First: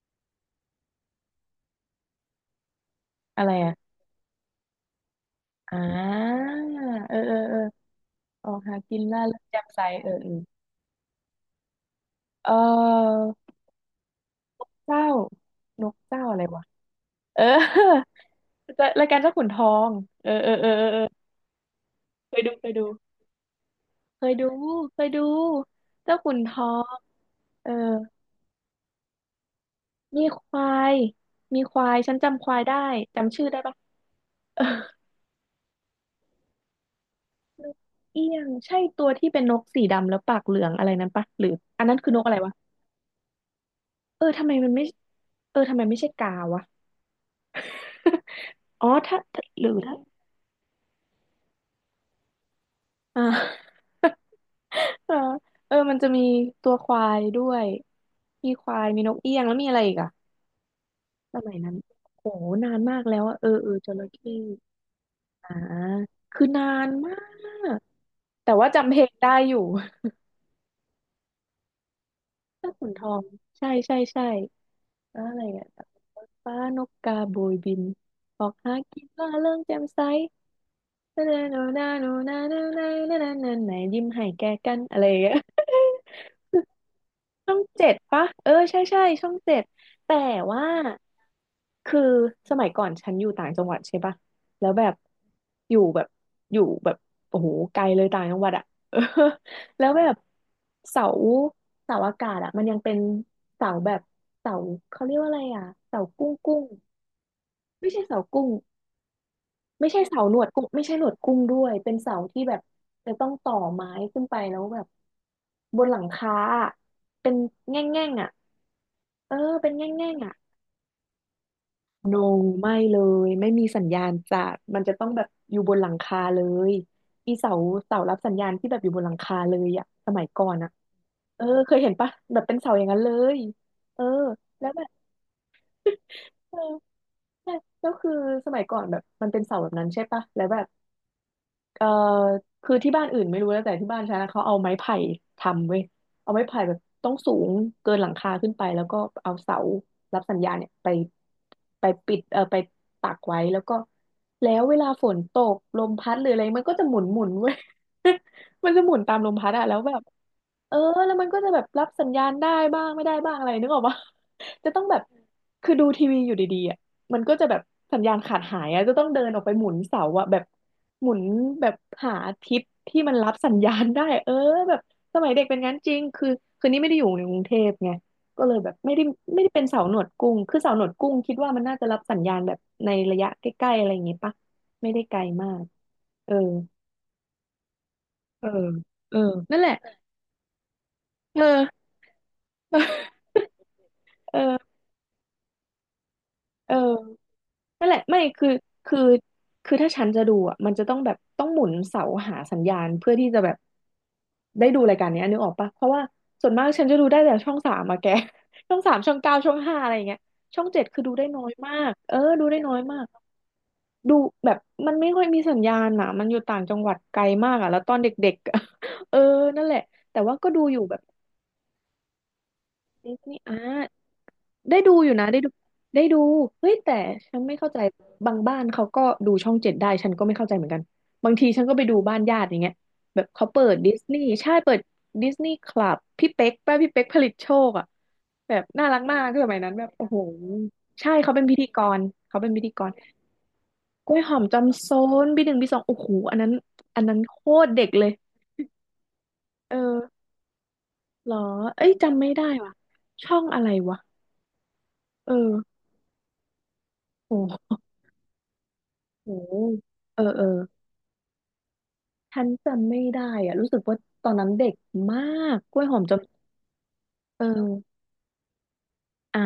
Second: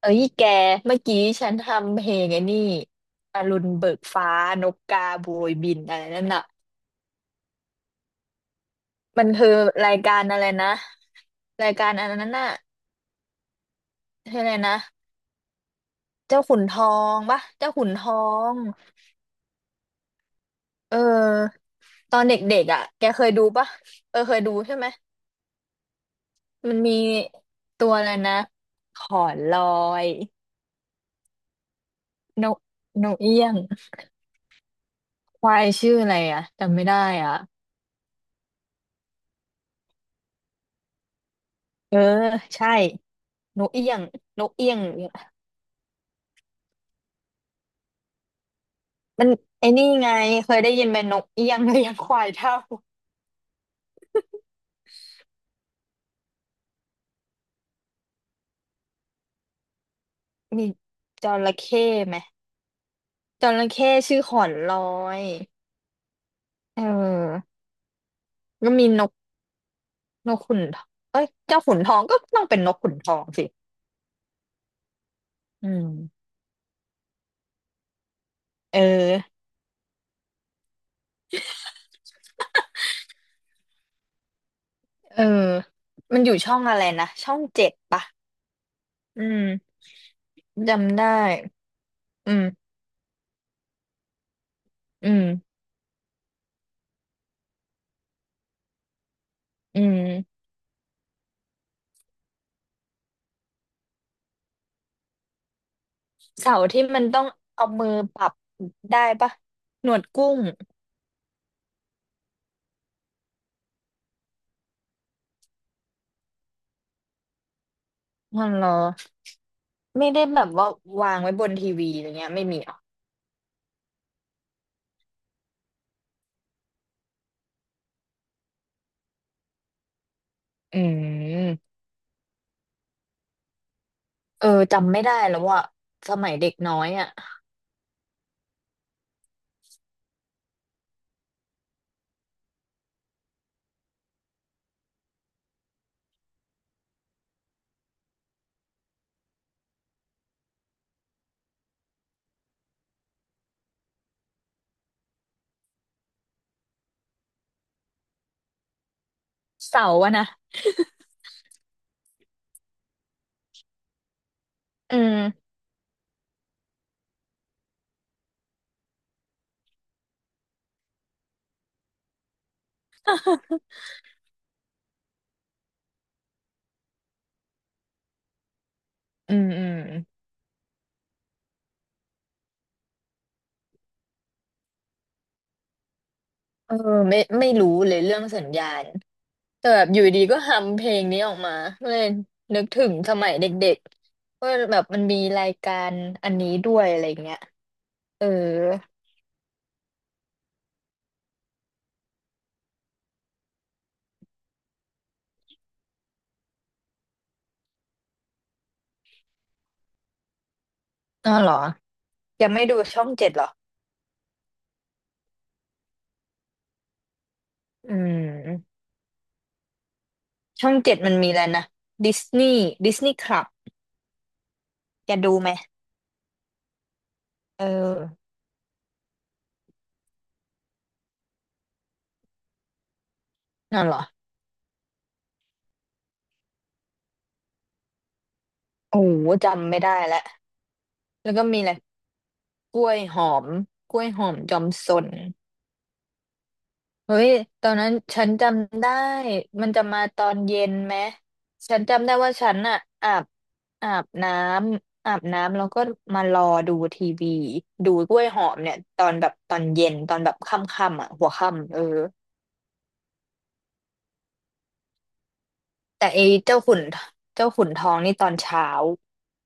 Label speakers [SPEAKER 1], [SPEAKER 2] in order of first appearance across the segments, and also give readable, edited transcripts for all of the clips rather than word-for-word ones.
[SPEAKER 1] เอ้ยแกเมื่อกี้ฉันทำเพลงไอ้นี่อ
[SPEAKER 2] อะไร
[SPEAKER 1] รุณ
[SPEAKER 2] อ่ะ
[SPEAKER 1] เบิกฟ้านกกาโบยบิ
[SPEAKER 2] อ่
[SPEAKER 1] นอะไรนั่น
[SPEAKER 2] า
[SPEAKER 1] น่ะ
[SPEAKER 2] เออเออเออออกหากินล่า
[SPEAKER 1] มัน
[SPEAKER 2] เริง
[SPEAKER 1] คือ
[SPEAKER 2] แจ่มใส
[SPEAKER 1] ราย
[SPEAKER 2] เออ
[SPEAKER 1] การ
[SPEAKER 2] เอ
[SPEAKER 1] อะไร
[SPEAKER 2] อ
[SPEAKER 1] นะรายการอันนั้นน่ะ
[SPEAKER 2] เออ
[SPEAKER 1] ชื่ออะไรนะ
[SPEAKER 2] เจ้านกเจ้าอะ
[SPEAKER 1] เจ้า
[SPEAKER 2] ไร
[SPEAKER 1] ขุ
[SPEAKER 2] วะ
[SPEAKER 1] นทองปะ
[SPEAKER 2] เออ
[SPEAKER 1] เจ้าขุนทอง
[SPEAKER 2] จะรายการเจ้าขุนทองเออเออเออเออ
[SPEAKER 1] เอ
[SPEAKER 2] เออ
[SPEAKER 1] อตอน
[SPEAKER 2] เค
[SPEAKER 1] เด
[SPEAKER 2] ยดู
[SPEAKER 1] ็
[SPEAKER 2] เค
[SPEAKER 1] ก
[SPEAKER 2] ย
[SPEAKER 1] ๆอ่ะ
[SPEAKER 2] ดู
[SPEAKER 1] แกเคยดูปะเออ
[SPEAKER 2] เคย
[SPEAKER 1] เคย
[SPEAKER 2] ดู
[SPEAKER 1] ดูใช่ไหม
[SPEAKER 2] เคยดู เจ้าขุนทอ
[SPEAKER 1] มันมี
[SPEAKER 2] งเออ
[SPEAKER 1] ตัวอะไรนะขอนลอย
[SPEAKER 2] มีควายมีควายฉันจำค
[SPEAKER 1] น
[SPEAKER 2] วา
[SPEAKER 1] ก
[SPEAKER 2] ยได้
[SPEAKER 1] เอี้
[SPEAKER 2] จำชื่อ
[SPEAKER 1] ยง
[SPEAKER 2] ได้ปะเออ
[SPEAKER 1] ควายชื่ออะไรอ่ะจำไม่ได้อ่ะ
[SPEAKER 2] นกเอี้ยงใช่ตัวที่เป็นนกสีดำแล้วปากเหลืองอะไรนั้นปะหรืออันนั้
[SPEAKER 1] เอ
[SPEAKER 2] น
[SPEAKER 1] อ
[SPEAKER 2] คือนกอะไรวะ
[SPEAKER 1] ใช่ นกเอี้ยง
[SPEAKER 2] เออ
[SPEAKER 1] น
[SPEAKER 2] ทำ
[SPEAKER 1] ก
[SPEAKER 2] ไม
[SPEAKER 1] เอี้
[SPEAKER 2] มัน
[SPEAKER 1] ยง
[SPEAKER 2] ไม่เออทำไมไม่ใช่กาวะ อ๋อถ้า
[SPEAKER 1] มัน
[SPEAKER 2] หรื
[SPEAKER 1] ไอ้
[SPEAKER 2] อ
[SPEAKER 1] นี่
[SPEAKER 2] ถ้า
[SPEAKER 1] ไงเคยได้ยินไหมนกเอี้ยง เลี้ยงควายเท่า
[SPEAKER 2] อ่าเออเออมันจะมีตัวควายด้วยมีควายมีนกเอี้ยงแล้วมีอะไรอีกอะ
[SPEAKER 1] มีจ
[SPEAKER 2] สมั
[SPEAKER 1] ระ
[SPEAKER 2] ยนั้น
[SPEAKER 1] เข้ไหม
[SPEAKER 2] โอ้โหนานมากแล้วอะเอ
[SPEAKER 1] จ
[SPEAKER 2] อ
[SPEAKER 1] ระ
[SPEAKER 2] เออจ
[SPEAKER 1] เข้
[SPEAKER 2] ระ
[SPEAKER 1] ชื่อ
[SPEAKER 2] เข้
[SPEAKER 1] ขอนลอย
[SPEAKER 2] อ่าคือนา
[SPEAKER 1] เ
[SPEAKER 2] นมา
[SPEAKER 1] ออ
[SPEAKER 2] กแต่ว่า
[SPEAKER 1] ก็มี
[SPEAKER 2] จำเพ
[SPEAKER 1] น
[SPEAKER 2] ล
[SPEAKER 1] ก
[SPEAKER 2] งได้อยู่
[SPEAKER 1] ขุนทองเอ้ยเจ้าขุนทองก็ต้องเป็ นน
[SPEAKER 2] ถ้า
[SPEAKER 1] ก
[SPEAKER 2] ขุ
[SPEAKER 1] ขุ
[SPEAKER 2] น
[SPEAKER 1] น
[SPEAKER 2] ท
[SPEAKER 1] ท
[SPEAKER 2] อ
[SPEAKER 1] อ
[SPEAKER 2] ง
[SPEAKER 1] งสิ
[SPEAKER 2] ใช่ใช่ใช่แล้วอะไรอ่ะ
[SPEAKER 1] อืม
[SPEAKER 2] ฟ้านกกาโบยบินออกหา
[SPEAKER 1] เออ
[SPEAKER 2] กินล่าเริงแจ่มใสนานานานานานานานานานานายิ้มให้แก่กันอะไรอย่า
[SPEAKER 1] เอ
[SPEAKER 2] ง
[SPEAKER 1] อ
[SPEAKER 2] เงี้ย
[SPEAKER 1] มันอยู่ช่องอะไรนะช่อง
[SPEAKER 2] ช่อง
[SPEAKER 1] เจ็ด
[SPEAKER 2] เจ็ด
[SPEAKER 1] ปะ
[SPEAKER 2] ปะเออใช่ใช่
[SPEAKER 1] อื
[SPEAKER 2] ช่องเจ็ด
[SPEAKER 1] ม
[SPEAKER 2] แต่ว่า
[SPEAKER 1] จำได้
[SPEAKER 2] คือ
[SPEAKER 1] อื
[SPEAKER 2] สมัย
[SPEAKER 1] ม
[SPEAKER 2] ก่อนฉันอยู่ต่างจังหวัดใช่ปะแล้วแบบ
[SPEAKER 1] อืม
[SPEAKER 2] อยู่แบบอยู่แบบโอ้โหไกลเลยต่างจังหวัดอะ เออ
[SPEAKER 1] อื
[SPEAKER 2] แล้วแบบ
[SPEAKER 1] ม
[SPEAKER 2] เสาเสาอากาศอะมันยังเป็นเสาแบบเสาเขาเรียกว่าอะไรอะเสากุ้งกุ้
[SPEAKER 1] เสา
[SPEAKER 2] ง
[SPEAKER 1] ร์ที่มันต้องเอามื
[SPEAKER 2] ไม่
[SPEAKER 1] อ
[SPEAKER 2] ใช่
[SPEAKER 1] ป
[SPEAKER 2] เสา
[SPEAKER 1] รับ
[SPEAKER 2] กุ้ง
[SPEAKER 1] ได้ปะ
[SPEAKER 2] ไม่
[SPEAKER 1] หนว
[SPEAKER 2] ใช่
[SPEAKER 1] ด
[SPEAKER 2] เสา
[SPEAKER 1] กุ้
[SPEAKER 2] หน
[SPEAKER 1] ง
[SPEAKER 2] วดกุ้งไม่ใช่หนวดกุ้งด้วยเป็นเสาที่แบบจะต้องต่อไม้ขึ้นไปแล้วแบบบนหลังคาอะเป็นแง่งๆอ่ะ
[SPEAKER 1] มันเหรอ
[SPEAKER 2] เออเป็นแง
[SPEAKER 1] ไม่
[SPEAKER 2] ่ง
[SPEAKER 1] ได้
[SPEAKER 2] ๆอ่ะ
[SPEAKER 1] แบบว่าวางไว้บนทีวีอะไร
[SPEAKER 2] โน
[SPEAKER 1] เงี้ยไม่มี
[SPEAKER 2] ไม่
[SPEAKER 1] อ่ะ
[SPEAKER 2] เลยไม่มีสัญญาณจากมันจะต้องแบบอยู่บนหลังคาเลยอีเสาเสารับสัญญาณที่แบบอยู่บนหลังคาเลยอะสมัยก่อนอะ
[SPEAKER 1] อื
[SPEAKER 2] เออ
[SPEAKER 1] ม
[SPEAKER 2] เคยเห็นปะแบบเป็นเสาอย่างนั้นเลยเออ
[SPEAKER 1] เออ
[SPEAKER 2] แล้วแบบ
[SPEAKER 1] จำไม่ได้แล้วว่าสมัยเด็ก
[SPEAKER 2] เออ
[SPEAKER 1] น้อยอ่ะ
[SPEAKER 2] ใช่แล้วคือสมัยก่อนแบบมันเป็นเสาแบบนั้นใช่ปะแล้วแบบ เอ่อคือที่บ้านอื่นไม่รู้แล้วแต่ที่บ้านฉันนะเขาเอาไม้ไผ่ทำเว้ยเอาไม้ไผ่แบบต้องสูงเกินหลังคาขึ้นไปแล้วก็เอาเสารับสัญญาณเนี่ยไปไปปิดเอ่อไปปักไว้แล้วก็แล้วเวลาฝนตกลมพัดหรืออะไรมันก็จะหมุนหมุนเว้ย มันจะหมุนตามลมพัดอะแล้ว
[SPEAKER 1] เสา
[SPEAKER 2] แบ
[SPEAKER 1] ร์
[SPEAKER 2] บ
[SPEAKER 1] อะนะ
[SPEAKER 2] เออแล้วมันก็จะแบบรับสัญญาณได้บ้างไม่ได้บ้างอะไรนึกออกปะ จะต้องแบ
[SPEAKER 1] อื
[SPEAKER 2] บ
[SPEAKER 1] ม
[SPEAKER 2] คือดูทีวีอยู่ดีๆอะมันก็จะแบบสัญญาณขาดหายอะจะต้องเดินออกไปหมุนเสาอะแบบ หมุนแบบหาทิศที่มันรับสัญญาณได้เออแบบสมัยเด็กเป็นงั้นจริงคือคือนี่ไม่ได้อยู่ในกรุงเทพไงก็เลยแบบไม่ได้
[SPEAKER 1] อื
[SPEAKER 2] ไม่
[SPEAKER 1] ม
[SPEAKER 2] ได้เป็
[SPEAKER 1] อื
[SPEAKER 2] น
[SPEAKER 1] ม
[SPEAKER 2] เสาหนวดกุ้งคือเสาหนวดกุ้งคิดว่ามันน่าจะรับสัญญาณแบบในระยะใกล้ๆอะไรอย่างงี้ปะไม่ได้ไกลมากเออ
[SPEAKER 1] เออไม่รู้เลยเรื่องสั
[SPEAKER 2] เออ
[SPEAKER 1] ญญาณ
[SPEAKER 2] เออนั่นแห
[SPEAKER 1] แต่
[SPEAKER 2] ละ
[SPEAKER 1] แบบอยู่ดีก็ฮัมเพลงนี้ออก
[SPEAKER 2] เอ
[SPEAKER 1] มาก็
[SPEAKER 2] อ
[SPEAKER 1] เลยนึกถึงสมัยเด็ก
[SPEAKER 2] เออ
[SPEAKER 1] ๆว่าแบบมันมีรายการอันนี้ด้วยอะไร
[SPEAKER 2] เออ
[SPEAKER 1] เงี้ย
[SPEAKER 2] นั่นแหละไม่
[SPEAKER 1] เออ
[SPEAKER 2] คือคือถ้าฉันจะดูอ่ะมันจะต้องแบบต้องหมุนเสาหาสัญญาณเพื่อที่จะแบบได้ดูรายการเนี้ยนึกออกปะเพราะว่าส่วนมากฉันจะดูได้แต่ช่องสามอะแก ช่อง 3ช่อง 9ช่อง 5อะไรอย่างเงี้ยช่องเจ็ดคือดูได้
[SPEAKER 1] อ๋อ
[SPEAKER 2] น้อ
[SPEAKER 1] เห
[SPEAKER 2] ย
[SPEAKER 1] รอ
[SPEAKER 2] มากเออดู
[SPEAKER 1] ยัง
[SPEAKER 2] ได้
[SPEAKER 1] ไม่
[SPEAKER 2] น้อ
[SPEAKER 1] ดู
[SPEAKER 2] ยมา
[SPEAKER 1] ช่อ
[SPEAKER 2] ก
[SPEAKER 1] งเจ็ดเหรอ
[SPEAKER 2] ดูแบบมันไม่ค่อยมีสัญญาณอ่ะมันอยู่ต่างจังหวัดไกลมากอ่ะแล้วต
[SPEAKER 1] อื
[SPEAKER 2] อนเด็กๆอะ
[SPEAKER 1] ม
[SPEAKER 2] เออนั่นแหละแต่ว่าก็ดู
[SPEAKER 1] ช่อ
[SPEAKER 2] อ
[SPEAKER 1] ง
[SPEAKER 2] ยู่แบ
[SPEAKER 1] เจ็ด
[SPEAKER 2] บ
[SPEAKER 1] มันมีแล้วนะดิสนี
[SPEAKER 2] ดิ
[SPEAKER 1] ย์
[SPEAKER 2] ส
[SPEAKER 1] ค
[SPEAKER 2] นีย์
[SPEAKER 1] ลับ
[SPEAKER 2] อ่า ได้ดูอยู่
[SPEAKER 1] จะ
[SPEAKER 2] นะ
[SPEAKER 1] ดู
[SPEAKER 2] ได้
[SPEAKER 1] ไห
[SPEAKER 2] ดู
[SPEAKER 1] ม
[SPEAKER 2] ได้ดูเฮ้ยแต่ฉันไม่
[SPEAKER 1] เออ
[SPEAKER 2] เข้าใจบางบ้านเขาก็ดูช่องเจ็ดได้ฉันก็ไม่เข้าใจเหมือนกันบางทีฉันก็ไปดูบ้านญาติอย่างเงี้ยแบบเขาเปิด
[SPEAKER 1] นั่น
[SPEAKER 2] ดิ
[SPEAKER 1] เหร
[SPEAKER 2] ส
[SPEAKER 1] อ
[SPEAKER 2] นีย์ใช่เปิดดิสนีย์คลับพี่เป๊กป้าพี่เป๊กผลิตโชคอ่ะแบบน่ารัก
[SPEAKER 1] โอ้
[SPEAKER 2] มาก
[SPEAKER 1] โห
[SPEAKER 2] คือสมัยนั้
[SPEAKER 1] จำ
[SPEAKER 2] น
[SPEAKER 1] ไม่
[SPEAKER 2] แบบ
[SPEAKER 1] ได้
[SPEAKER 2] โอ้โห
[SPEAKER 1] แล้ว
[SPEAKER 2] ใช่
[SPEAKER 1] แล้
[SPEAKER 2] เขา
[SPEAKER 1] ว
[SPEAKER 2] เป็
[SPEAKER 1] ก็
[SPEAKER 2] นพิ
[SPEAKER 1] มี
[SPEAKER 2] ธี
[SPEAKER 1] อะไร
[SPEAKER 2] กรเขาเป็นพิธี
[SPEAKER 1] ก
[SPEAKER 2] ก
[SPEAKER 1] ล้
[SPEAKER 2] ร
[SPEAKER 1] วยหอมกล้ว
[SPEAKER 2] ก
[SPEAKER 1] ย
[SPEAKER 2] ล้ว
[SPEAKER 1] ห
[SPEAKER 2] ย
[SPEAKER 1] อ
[SPEAKER 2] ห
[SPEAKER 1] ม
[SPEAKER 2] อม
[SPEAKER 1] จอม
[SPEAKER 2] จำโซ
[SPEAKER 1] สน
[SPEAKER 2] นบีหนึ่งบีสองโอ้โหอันนั้นอัน
[SPEAKER 1] เฮ้
[SPEAKER 2] นั้น
[SPEAKER 1] ย
[SPEAKER 2] โค
[SPEAKER 1] ต
[SPEAKER 2] ต
[SPEAKER 1] อ
[SPEAKER 2] ร
[SPEAKER 1] น
[SPEAKER 2] เด็
[SPEAKER 1] นั้
[SPEAKER 2] ก
[SPEAKER 1] น
[SPEAKER 2] เลย
[SPEAKER 1] ฉันจำได้มัน
[SPEAKER 2] เออ
[SPEAKER 1] จะมาตอนเย็นไหม
[SPEAKER 2] เหรอ
[SPEAKER 1] ฉัน
[SPEAKER 2] เอ้ย
[SPEAKER 1] จำได้
[SPEAKER 2] จำไม่
[SPEAKER 1] ว่า
[SPEAKER 2] ได้
[SPEAKER 1] ฉัน
[SPEAKER 2] ว่ะ
[SPEAKER 1] อะอาบ
[SPEAKER 2] ช่องอะไร
[SPEAKER 1] อา
[SPEAKER 2] วะ
[SPEAKER 1] บน้ำ
[SPEAKER 2] เ
[SPEAKER 1] แล้ว
[SPEAKER 2] ออ
[SPEAKER 1] ก็มารอดูทีวี
[SPEAKER 2] โอ้
[SPEAKER 1] ดูกล้วยหอมเนี่ยตอนแบ
[SPEAKER 2] โห
[SPEAKER 1] บตอนเย็นตอ
[SPEAKER 2] เอ
[SPEAKER 1] น
[SPEAKER 2] อ
[SPEAKER 1] แบบ
[SPEAKER 2] เออ
[SPEAKER 1] ค่ำๆอะหัวค่ำเออ
[SPEAKER 2] ฉันจำไม่ได้อะรู้สึกว่าตอนนั้นเด็กมากกล้วยหอม
[SPEAKER 1] แต่
[SPEAKER 2] จอม
[SPEAKER 1] ไอ้เจ้าขุน
[SPEAKER 2] เ
[SPEAKER 1] ทอง
[SPEAKER 2] ออ
[SPEAKER 1] นี่ตอนเช้า
[SPEAKER 2] อ่า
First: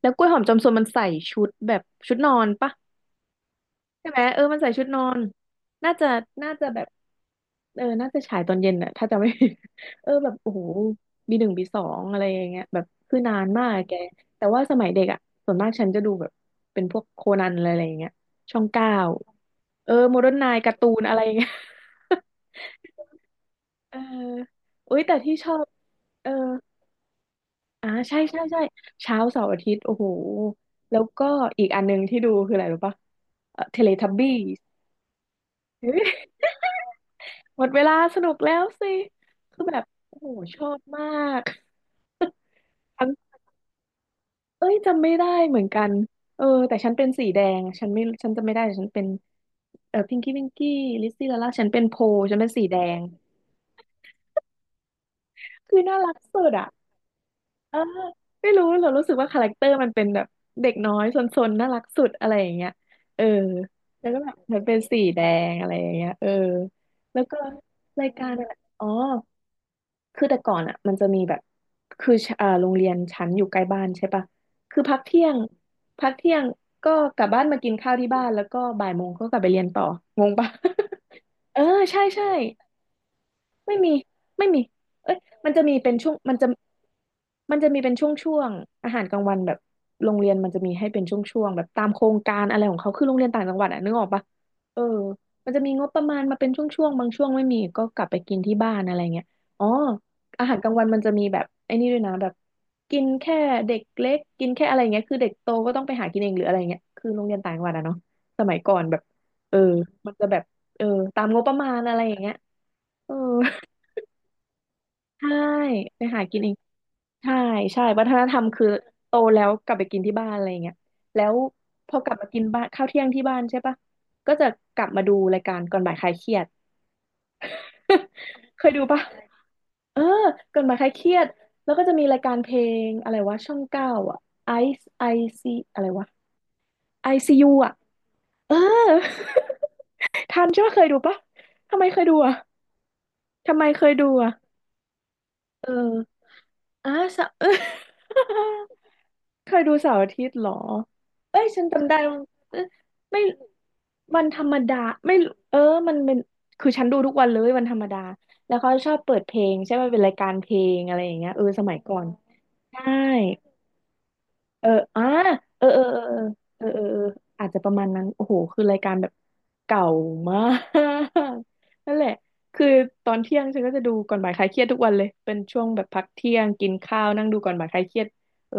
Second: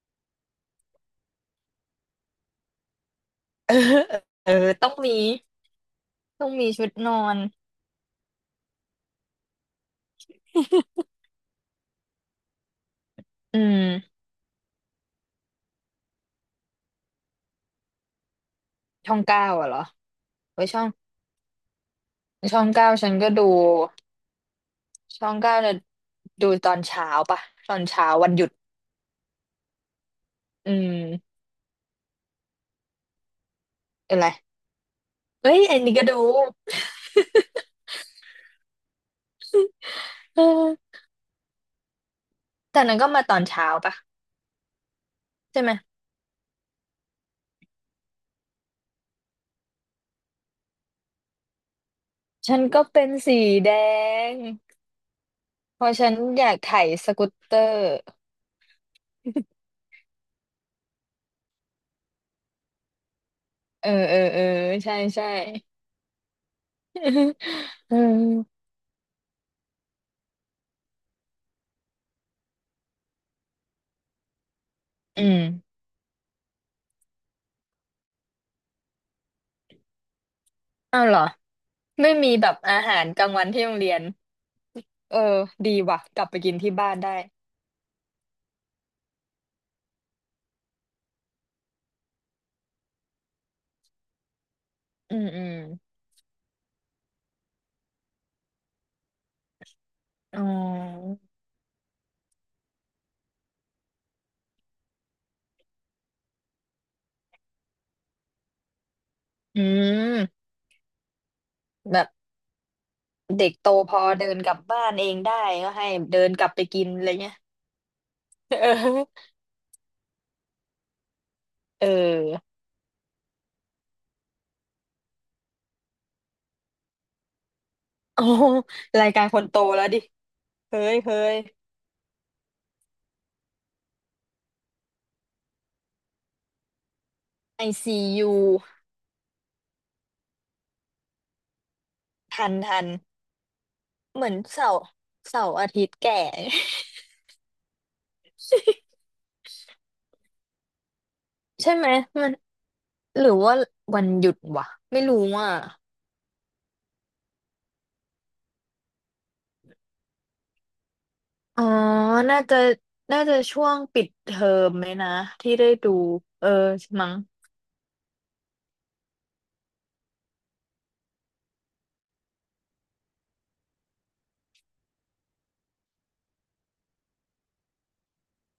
[SPEAKER 2] แล้วกล้วยหอมจอมซนมันใส่ชุดแบบชุดนอนปะ
[SPEAKER 1] เออ
[SPEAKER 2] ใช่ไหมเออ
[SPEAKER 1] เออ
[SPEAKER 2] มันใส่ชุด
[SPEAKER 1] ต้อง
[SPEAKER 2] นอ
[SPEAKER 1] มี
[SPEAKER 2] นน่าจะ
[SPEAKER 1] ต้องมี
[SPEAKER 2] แบ
[SPEAKER 1] ชุ
[SPEAKER 2] บ
[SPEAKER 1] ดนอน
[SPEAKER 2] เออน่าจะฉายตอนเย็นอะถ้าจะไม่ ผิด เออแบบโอ้โหบีหนึ่งบีสองอะไรอย่างเงี้ยแบบคือนาน
[SPEAKER 1] อื
[SPEAKER 2] มากอะแก
[SPEAKER 1] ม
[SPEAKER 2] แต่ว่าสมัยเด็กอ่ะส่วนมากฉันจะดูแบบเป็นพวกโคนันอะไรอย่างเงี้ยช่องเก้า
[SPEAKER 1] ช่องเก้าอะเหรอ
[SPEAKER 2] เออโมเดิร์นไนน์
[SPEAKER 1] ไว้ย
[SPEAKER 2] การ์
[SPEAKER 1] ช่อ
[SPEAKER 2] ตู
[SPEAKER 1] ง
[SPEAKER 2] นอะไรอย่างเงี้ย
[SPEAKER 1] เก้าฉันก็ดู
[SPEAKER 2] เอออุ้ยแต่
[SPEAKER 1] ช่อ
[SPEAKER 2] ที่
[SPEAKER 1] ง
[SPEAKER 2] ชอ
[SPEAKER 1] เก้า
[SPEAKER 2] บ
[SPEAKER 1] เนี่ย
[SPEAKER 2] เออ
[SPEAKER 1] ดูตอนเช้าปะตอน
[SPEAKER 2] อ่า
[SPEAKER 1] เช้า
[SPEAKER 2] ใช่
[SPEAKER 1] วัน
[SPEAKER 2] ใช่
[SPEAKER 1] หยุด
[SPEAKER 2] ใช่เช้าเสาร์อาทิตย์โอ้โห
[SPEAKER 1] อื
[SPEAKER 2] แล้วก็
[SPEAKER 1] ม
[SPEAKER 2] อีกอันหนึงที่ดูคืออะไรรู้ปะเทเลทับ
[SPEAKER 1] เป็นไร
[SPEAKER 2] บี้
[SPEAKER 1] เอ้ยไอ้นี่ก็ดู
[SPEAKER 2] หมดเวลาสนุกแล้วสิคือแบบโอ้โห
[SPEAKER 1] เอ
[SPEAKER 2] ชอบ
[SPEAKER 1] อ
[SPEAKER 2] มาก
[SPEAKER 1] แต่นั้น
[SPEAKER 2] ทั้
[SPEAKER 1] ก็
[SPEAKER 2] ง
[SPEAKER 1] มาตอนเช้าปะ
[SPEAKER 2] เอ้ยจำไม่ได้เหมื
[SPEAKER 1] ใช่
[SPEAKER 2] อน
[SPEAKER 1] ไหม
[SPEAKER 2] กันเออแต่ฉันเป็นสีแดงฉันจำไม่ได้แต่ฉันเป็นเออพิงกี้ลิซซี่ลาล่าฉันเป็นโพฉันเป็น
[SPEAKER 1] ฉัน
[SPEAKER 2] สีแด
[SPEAKER 1] ก็
[SPEAKER 2] ง
[SPEAKER 1] เป็นสีแดง
[SPEAKER 2] คือ
[SPEAKER 1] เพราะ
[SPEAKER 2] น่า
[SPEAKER 1] ฉั
[SPEAKER 2] รั
[SPEAKER 1] น
[SPEAKER 2] กสุ
[SPEAKER 1] อ
[SPEAKER 2] ด
[SPEAKER 1] ยาก
[SPEAKER 2] อ่ะ
[SPEAKER 1] ไถสกูตเตอ
[SPEAKER 2] เออ
[SPEAKER 1] ร์
[SPEAKER 2] ไม่รู้เรารู้สึกว่าคาแรคเตอร์มันเป็นแบบเด็กน้อยซนๆน่ารักสุดอะไรอย่างเงี้ยเออ
[SPEAKER 1] เออ
[SPEAKER 2] แล้ว
[SPEAKER 1] เอ
[SPEAKER 2] ก็
[SPEAKER 1] อ
[SPEAKER 2] แบบ
[SPEAKER 1] เออ
[SPEAKER 2] เหมือนเป็น
[SPEAKER 1] ใช่
[SPEAKER 2] สีแด
[SPEAKER 1] ใช่
[SPEAKER 2] งอะไรอย่างเงี้ยเออแล้วก็
[SPEAKER 1] อื
[SPEAKER 2] รายการอะ
[SPEAKER 1] ม
[SPEAKER 2] อ๋อคือแต่ก่อนอ่ะมันจะมีแบบคือชอ่าโรงเรียนชั้นอยู่ใกล้บ้านใช่ปะคือพัก
[SPEAKER 1] อื
[SPEAKER 2] เที่ยง
[SPEAKER 1] ม
[SPEAKER 2] พักเที่ยงก็กลับบ้านมากินข้าวที่บ้านแล้วก็บ่ายโมงก็กลับไปเรียนต่องงปะ
[SPEAKER 1] อ้าวเหรอ
[SPEAKER 2] เออใช่
[SPEAKER 1] ไม่
[SPEAKER 2] ใช่
[SPEAKER 1] มีแบบอาหารกลางวันที่โร
[SPEAKER 2] ไม่
[SPEAKER 1] งเรี
[SPEAKER 2] มี
[SPEAKER 1] ยน
[SPEAKER 2] ไม่มี เอ้
[SPEAKER 1] เอ
[SPEAKER 2] ย
[SPEAKER 1] อ
[SPEAKER 2] มันจะมี
[SPEAKER 1] ดี
[SPEAKER 2] เป็น
[SPEAKER 1] ว่ะ
[SPEAKER 2] ช่วง
[SPEAKER 1] กลับ
[SPEAKER 2] มั
[SPEAKER 1] ไป
[SPEAKER 2] นจะ
[SPEAKER 1] กินที่บ้านได้
[SPEAKER 2] มันจะมีเป็นช่วงๆอาหารกลางวันแบบโรงเรียนมันจะมีให้เป็นช่วงๆแบบตามโครงการอะไรของเขาคือโรงเรียนต่างจังหวัดอะนึกออกปะเออ
[SPEAKER 1] อืมอื
[SPEAKER 2] มัน
[SPEAKER 1] ม
[SPEAKER 2] จะมีงบประมาณมาเป็นช่วงๆบางช่วงไม่มีก็กลับไปกินที่บ้านอะไรเงี้ยอ๋อ
[SPEAKER 1] อ๋อ
[SPEAKER 2] อาหารกลางวันมันจะมีแบบไอ้นี่ด้วยนะแบบกินแค่เด็กเล็กกินแค่อะไรเงี้ยคือเด็กโตก็ต้องไปหากินเองหรืออะไรเงี้ยคือโรงเรียนต่างจังหวัดอะเนาะสมัยก่อนแบบเออ
[SPEAKER 1] อื
[SPEAKER 2] มันจะแบบ
[SPEAKER 1] ม
[SPEAKER 2] เออตามงบประมาณอะ
[SPEAKER 1] แบ
[SPEAKER 2] ไร
[SPEAKER 1] บ
[SPEAKER 2] อย่างเงี้ยเออ
[SPEAKER 1] เด็กโตพอเดินกลับบ้านเอง
[SPEAKER 2] ใช่
[SPEAKER 1] ได้ก็ให้
[SPEAKER 2] ไป
[SPEAKER 1] เดิ
[SPEAKER 2] หา
[SPEAKER 1] น
[SPEAKER 2] กิน
[SPEAKER 1] กลั
[SPEAKER 2] เอ
[SPEAKER 1] บ
[SPEAKER 2] ง
[SPEAKER 1] ไปกินอะไรเงี้
[SPEAKER 2] ใช่
[SPEAKER 1] ย
[SPEAKER 2] ใช่วัฒนธรรม คื
[SPEAKER 1] เ
[SPEAKER 2] อโต
[SPEAKER 1] ออ
[SPEAKER 2] แล้วกลับไปกินที่บ้านอะไรอย่างเงี้ยแล้ว
[SPEAKER 1] เอ
[SPEAKER 2] พอกลับมา
[SPEAKER 1] อ
[SPEAKER 2] กินบ้านข้าวเที่ยงที่บ้านใช่ปะก็จะกลับมาดูรายการก่อนบ่ายคลายเครียด
[SPEAKER 1] โอ้
[SPEAKER 2] เคยดูปะ
[SPEAKER 1] รายการคนโตแล้ว
[SPEAKER 2] เอ
[SPEAKER 1] ดิ
[SPEAKER 2] อก่อนบ่า
[SPEAKER 1] เฮ้
[SPEAKER 2] ยคลาย
[SPEAKER 1] ย
[SPEAKER 2] เครี
[SPEAKER 1] เฮ้
[SPEAKER 2] ยด
[SPEAKER 1] ย
[SPEAKER 2] แล้วก็จะมีรายการเพลงอะไรวะช่องเก้าอ่ะไอไอซีอะไรวะไอซียู
[SPEAKER 1] ไอ
[SPEAKER 2] อ่ะ
[SPEAKER 1] ซียู
[SPEAKER 2] เออ ทันใช่ปะเคยดูปะทำไมเคยดูอ่ะ
[SPEAKER 1] ทันทัน
[SPEAKER 2] ทำไมเคยดู
[SPEAKER 1] เหมื
[SPEAKER 2] อ่ะ
[SPEAKER 1] อนเสาร์
[SPEAKER 2] เอ
[SPEAKER 1] อาทิตย์แก่
[SPEAKER 2] ออ่ะสะ เคยดูเสาร์อาทิตย์เหรอเอ้ยฉั น
[SPEAKER 1] ใช่ไหม
[SPEAKER 2] จำได้ว่า
[SPEAKER 1] มัน
[SPEAKER 2] เอยไม่
[SPEAKER 1] หรือว่าวัน
[SPEAKER 2] มั
[SPEAKER 1] ห
[SPEAKER 2] น
[SPEAKER 1] ยุ
[SPEAKER 2] ธ
[SPEAKER 1] ด
[SPEAKER 2] รรม
[SPEAKER 1] วะ
[SPEAKER 2] ดา
[SPEAKER 1] ไม่
[SPEAKER 2] ไม่
[SPEAKER 1] รู้อ่ะ
[SPEAKER 2] เออมันเป็นคือฉันดูทุกวันเลยวันธรรมดาแล้วเขาชอบเปิดเพลงใช่ไหมเป็นรายการเพลงอะไรอย่างเงี้ยเออส
[SPEAKER 1] อ๋อ
[SPEAKER 2] มัยก่อน
[SPEAKER 1] น่าจะ
[SPEAKER 2] ใช่
[SPEAKER 1] ช่วงปิดเทอ
[SPEAKER 2] เออ
[SPEAKER 1] มไหม
[SPEAKER 2] อ่า
[SPEAKER 1] นะที่
[SPEAKER 2] เออ
[SPEAKER 1] ได้
[SPEAKER 2] เออ
[SPEAKER 1] ดูเออ
[SPEAKER 2] เออเออเออเ
[SPEAKER 1] มั้ง
[SPEAKER 2] อออาจจะประมาณนั้นโอ้โหคือรายการแบบเก่ามาก นั่นแหละ คือตอนเที่ยงฉันก็จะดูก่อนบ่ายคลายเครียดทุกวันเลยเป็นช่วงแบบพักเที่ยงกินข้าวนั่งดูก่อนบ่ายคลายเครียดเออ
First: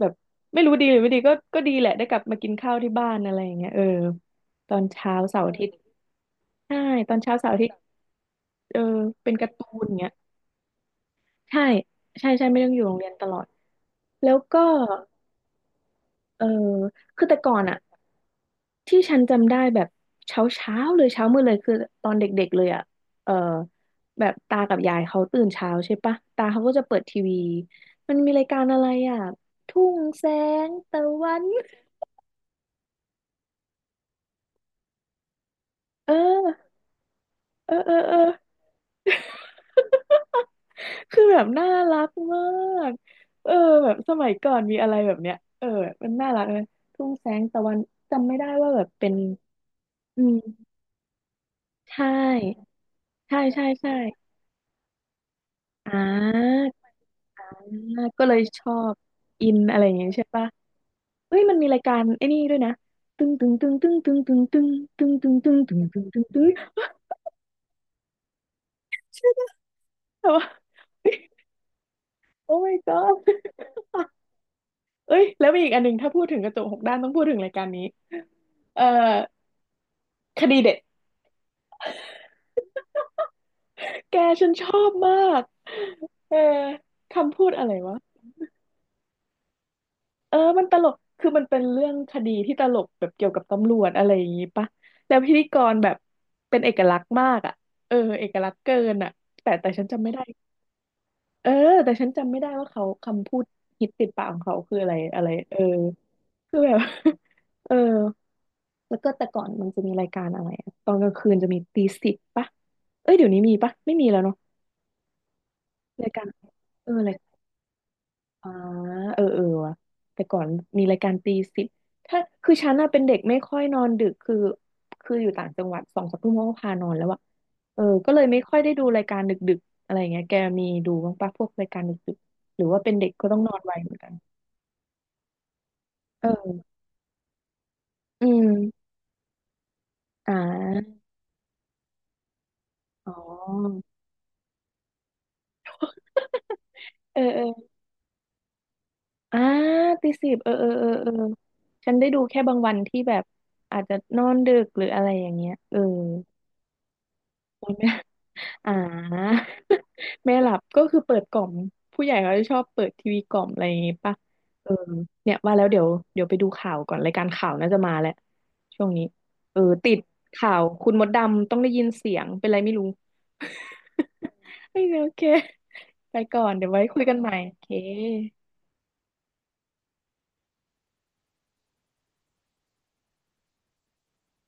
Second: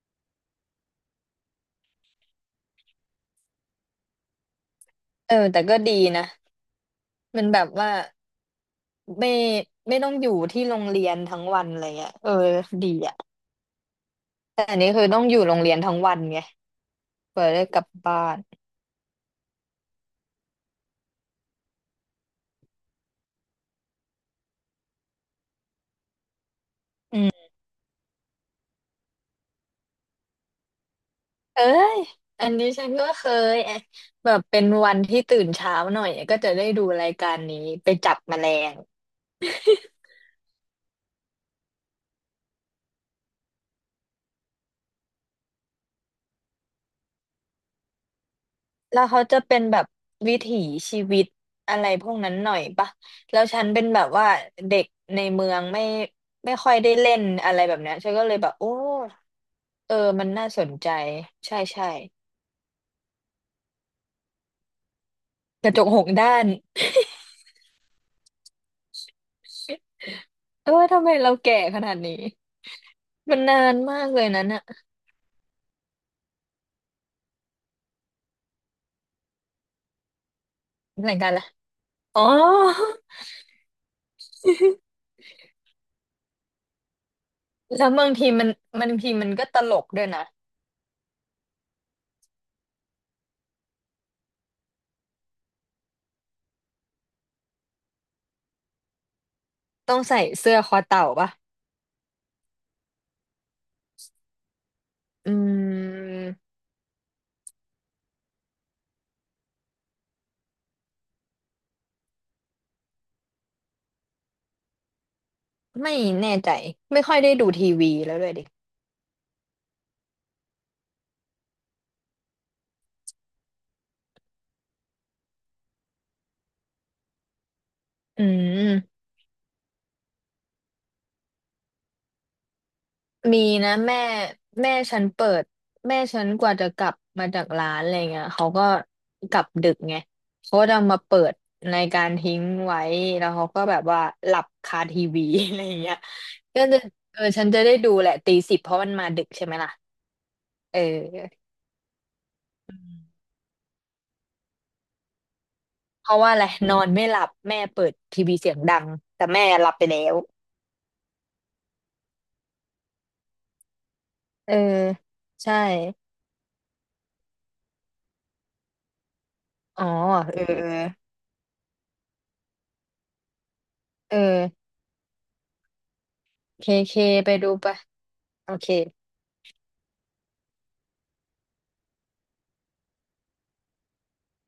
[SPEAKER 2] แบบไม่รู้ดีหรือไม่ดีก็ดีแหละได้กลับมากินข้าวที่บ้านอะไรอย่างเงี้ยเออตอนเช้า
[SPEAKER 1] เออ
[SPEAKER 2] เสาร์อา
[SPEAKER 1] แต่
[SPEAKER 2] ทิต
[SPEAKER 1] ก็
[SPEAKER 2] ย์
[SPEAKER 1] ดีนะ
[SPEAKER 2] ใช่ตอนเช้า
[SPEAKER 1] มัน
[SPEAKER 2] เสาร์
[SPEAKER 1] แบ
[SPEAKER 2] อาทิ
[SPEAKER 1] บ
[SPEAKER 2] ตย์
[SPEAKER 1] ว่า
[SPEAKER 2] เออ
[SPEAKER 1] ไม่
[SPEAKER 2] เป็นการ์ตูนอย่างเงี้
[SPEAKER 1] ต้อ
[SPEAKER 2] ย
[SPEAKER 1] งอยู่ที่โรงเรียนทั้ง
[SPEAKER 2] ใช่
[SPEAKER 1] วันอะไรเงี้ยเอ
[SPEAKER 2] ใช่
[SPEAKER 1] อ
[SPEAKER 2] ใช่ไม่ต้องอยู่
[SPEAKER 1] ดี
[SPEAKER 2] โรงเรียน
[SPEAKER 1] อ่ะ
[SPEAKER 2] ตลอด แล้วก็
[SPEAKER 1] แต่อันนี้คือต้องอยู่โรงเรียนทั้งวันไง
[SPEAKER 2] เออคือแต่
[SPEAKER 1] เปิด
[SPEAKER 2] ก่อ
[SPEAKER 1] ได้
[SPEAKER 2] น
[SPEAKER 1] ก
[SPEAKER 2] อะ
[SPEAKER 1] ลับบ้าน
[SPEAKER 2] ที่ฉันจำได้แบบเช้าเลยเช้ามืดเลยคือตอนเด็กๆเลยอ่ะเออแบบตากับยายเขาตื่นเช้าใช่ปะตาเขาก็จะเปิดทีวีมันมีรายการอะไรอ่ะทุ่งแสงตะวัน
[SPEAKER 1] เอ้ยอันนี้ฉันก็เคยเอ๊ะแบบเป็นวันที่ตื่นเช้าหน่อย
[SPEAKER 2] เอ
[SPEAKER 1] ก็จะได้
[SPEAKER 2] อ
[SPEAKER 1] ดูรายการนี้
[SPEAKER 2] เออ
[SPEAKER 1] ไป
[SPEAKER 2] เออ
[SPEAKER 1] จั
[SPEAKER 2] เอ
[SPEAKER 1] บ
[SPEAKER 2] อ
[SPEAKER 1] แมลง
[SPEAKER 2] คือแบบน่ารักมากเออแบบสมัยก่อนมีอะไรแบบเนี้ยเออมันน่ารักนะทุ่งแสงตะวันจำไม่ได้ว่าแบบ
[SPEAKER 1] แล้ว
[SPEAKER 2] เป็น
[SPEAKER 1] เขาจะเป็นแบบ
[SPEAKER 2] อื
[SPEAKER 1] วิถี
[SPEAKER 2] ม
[SPEAKER 1] ชีวิตอะไร
[SPEAKER 2] ใช่
[SPEAKER 1] พวกนั้นหน่อยปะแล้
[SPEAKER 2] ใช่
[SPEAKER 1] วฉั
[SPEAKER 2] ใช่
[SPEAKER 1] นเป็น
[SPEAKER 2] ใช่
[SPEAKER 1] แบบว่าเด็กในเมืองไม่
[SPEAKER 2] อ่
[SPEAKER 1] ค่อยได้
[SPEAKER 2] า
[SPEAKER 1] เล่นอะไรแบบเนี้ย
[SPEAKER 2] อ่า
[SPEAKER 1] ฉัน
[SPEAKER 2] ก็
[SPEAKER 1] ก็เล
[SPEAKER 2] เล
[SPEAKER 1] ย
[SPEAKER 2] ย
[SPEAKER 1] แบบ
[SPEAKER 2] ช
[SPEAKER 1] โอ้
[SPEAKER 2] อบอินอะไรอ
[SPEAKER 1] เอ
[SPEAKER 2] ย่างเงี้
[SPEAKER 1] อ
[SPEAKER 2] ยใช่
[SPEAKER 1] มัน
[SPEAKER 2] ปะ
[SPEAKER 1] น่าสนใจ
[SPEAKER 2] เฮ้ยมัน
[SPEAKER 1] ใช่
[SPEAKER 2] มีราย
[SPEAKER 1] ใช่
[SPEAKER 2] การไอ้นี่ด้วยนะตึงตึงตึงตึงตึงตึงตึงตึงตึงตึง
[SPEAKER 1] กระ
[SPEAKER 2] ตึ
[SPEAKER 1] จ
[SPEAKER 2] ง
[SPEAKER 1] กห
[SPEAKER 2] ตึง
[SPEAKER 1] ก
[SPEAKER 2] ตึง
[SPEAKER 1] ด้า
[SPEAKER 2] ตึ
[SPEAKER 1] น
[SPEAKER 2] งแต่ว่า
[SPEAKER 1] เออทำไมเราแก่ขนาดนี้
[SPEAKER 2] โอ้ my god
[SPEAKER 1] มันนานมากเลยนั้นอะ
[SPEAKER 2] เอ้ยแล้วมีอีกอันหนึ่งถ้าพูดถึงกระจกหกด้านต้องพูดถึงรายการนี้เอ่อคดีเด็ด
[SPEAKER 1] รายการละไรอ๋อ
[SPEAKER 2] แกฉันชอบ มากเออคำพูดอะไร
[SPEAKER 1] แล้วบาง
[SPEAKER 2] วะ
[SPEAKER 1] ทีมันก็ตลกด้วยนะ
[SPEAKER 2] เออมันตลก คือมันเป็นเรื่องคดีที่ตลกแบบเกี่ยวกับตำรวจอะไรอย่างงี้ปะแล้วพิธีกรแบบเป็นเอกลักษณ์มากอ่ะเออเอกลักษณ์เกินอ่ะแต่ฉัน
[SPEAKER 1] ต้อง
[SPEAKER 2] จำไม่
[SPEAKER 1] ใส่
[SPEAKER 2] ได้
[SPEAKER 1] เสื้อคอเต่าปะ
[SPEAKER 2] เออแต่ฉันจำไม่ได้ว่าเขาคำพูดฮิตติดปากของเขาคืออะไรอะไร
[SPEAKER 1] อื
[SPEAKER 2] เออ
[SPEAKER 1] ม
[SPEAKER 2] คือแบบ เออแล้วก็แต่ก่อนมันจะมีรายการอะไรอะตอนกลางคืนจะมีตีสิบปะเอ้ยเดี๋ยวนี้มีปะไม่มีแล้วเนาะ
[SPEAKER 1] ไม่
[SPEAKER 2] รายการ
[SPEAKER 1] แน่ใจ
[SPEAKER 2] เออ
[SPEAKER 1] ไม่ค่อยได้ดูทีวีแล้วด้วยดิ
[SPEAKER 2] อ่าเออเออว่ะแต่ก่อนมีรายการตีสิบ ถ้าคือฉันน่ะเป็นเด็กไม่ค่อยนอนดึก คือคืออยู่ต่างจังหวัดสองสามทุ่มเขาก็พานอนแล้วอะเออก็เล
[SPEAKER 1] อื
[SPEAKER 2] ยไม่ค่อยได้ดู
[SPEAKER 1] ม
[SPEAKER 2] รายการดึกๆอะไรอย่างเงี้ยแกมีดูบ้างปะพวกรายการดึกๆหรือว่าเป็นเด็กก็ต้อ
[SPEAKER 1] มี
[SPEAKER 2] งนอน
[SPEAKER 1] นะ
[SPEAKER 2] ไวเหมือ
[SPEAKER 1] แม่
[SPEAKER 2] นกัน
[SPEAKER 1] ฉันเปิดแม่ฉั
[SPEAKER 2] เอ
[SPEAKER 1] นกว่าจะ
[SPEAKER 2] อ
[SPEAKER 1] กลับมาจากร้านอะไรเงี้
[SPEAKER 2] อื
[SPEAKER 1] ย
[SPEAKER 2] ม
[SPEAKER 1] เขาก็กลับดึกไง
[SPEAKER 2] อ่
[SPEAKER 1] เขาก็จะมา
[SPEAKER 2] า
[SPEAKER 1] เปิดในการทิ้งไว้
[SPEAKER 2] อ๋อ
[SPEAKER 1] แล้วเขาก็แบบว่าหลับคาทีวี อะไรเงี้ยก็จะ
[SPEAKER 2] เอ
[SPEAKER 1] เอ
[SPEAKER 2] อ
[SPEAKER 1] อ
[SPEAKER 2] เอ
[SPEAKER 1] ฉั
[SPEAKER 2] อ
[SPEAKER 1] นจะได้ดูแหละตีสิบเพราะมันมาดึก
[SPEAKER 2] อ่า
[SPEAKER 1] ใช่ไหมล่ะ
[SPEAKER 2] ตีสิบเออเออ
[SPEAKER 1] เอ
[SPEAKER 2] เออเออ
[SPEAKER 1] อ
[SPEAKER 2] ฉันได้ดูแค่บางวันที่แบบอาจจะนอนดึกหรืออะไรอย่างเงี้ยเออ
[SPEAKER 1] เพราะว่าอะไรนอนไม่หลับแม่เปิดทีวีเสียง
[SPEAKER 2] อ่า
[SPEAKER 1] ดังแต่แม่หลับไป แล้ว
[SPEAKER 2] แม่หลับก็คือเปิดกล่อมผู้ใหญ่เขาจะชอบเปิดทีวีกล่อมอะไรอย่างงี้ป่ะ
[SPEAKER 1] เออ
[SPEAKER 2] เออเนี่ยว่า
[SPEAKER 1] ใช่
[SPEAKER 2] แล้วเดี๋ยวไปดูข่าวก่อนรายการข่าวน่าจะมาแหละช่วงนี้เออ
[SPEAKER 1] อ๋อ
[SPEAKER 2] ติด
[SPEAKER 1] เออ
[SPEAKER 2] ข่าว
[SPEAKER 1] เออ
[SPEAKER 2] คุณมดดำต้องได้ยินเสียงเป็นไรไม่รู้
[SPEAKER 1] เออ
[SPEAKER 2] เโอเคไปก่อนเดี๋
[SPEAKER 1] เค
[SPEAKER 2] ยวไว้
[SPEAKER 1] เค
[SPEAKER 2] คุยกันให
[SPEAKER 1] ไป
[SPEAKER 2] ม่
[SPEAKER 1] ดู
[SPEAKER 2] โอเค
[SPEAKER 1] ไปะโอเค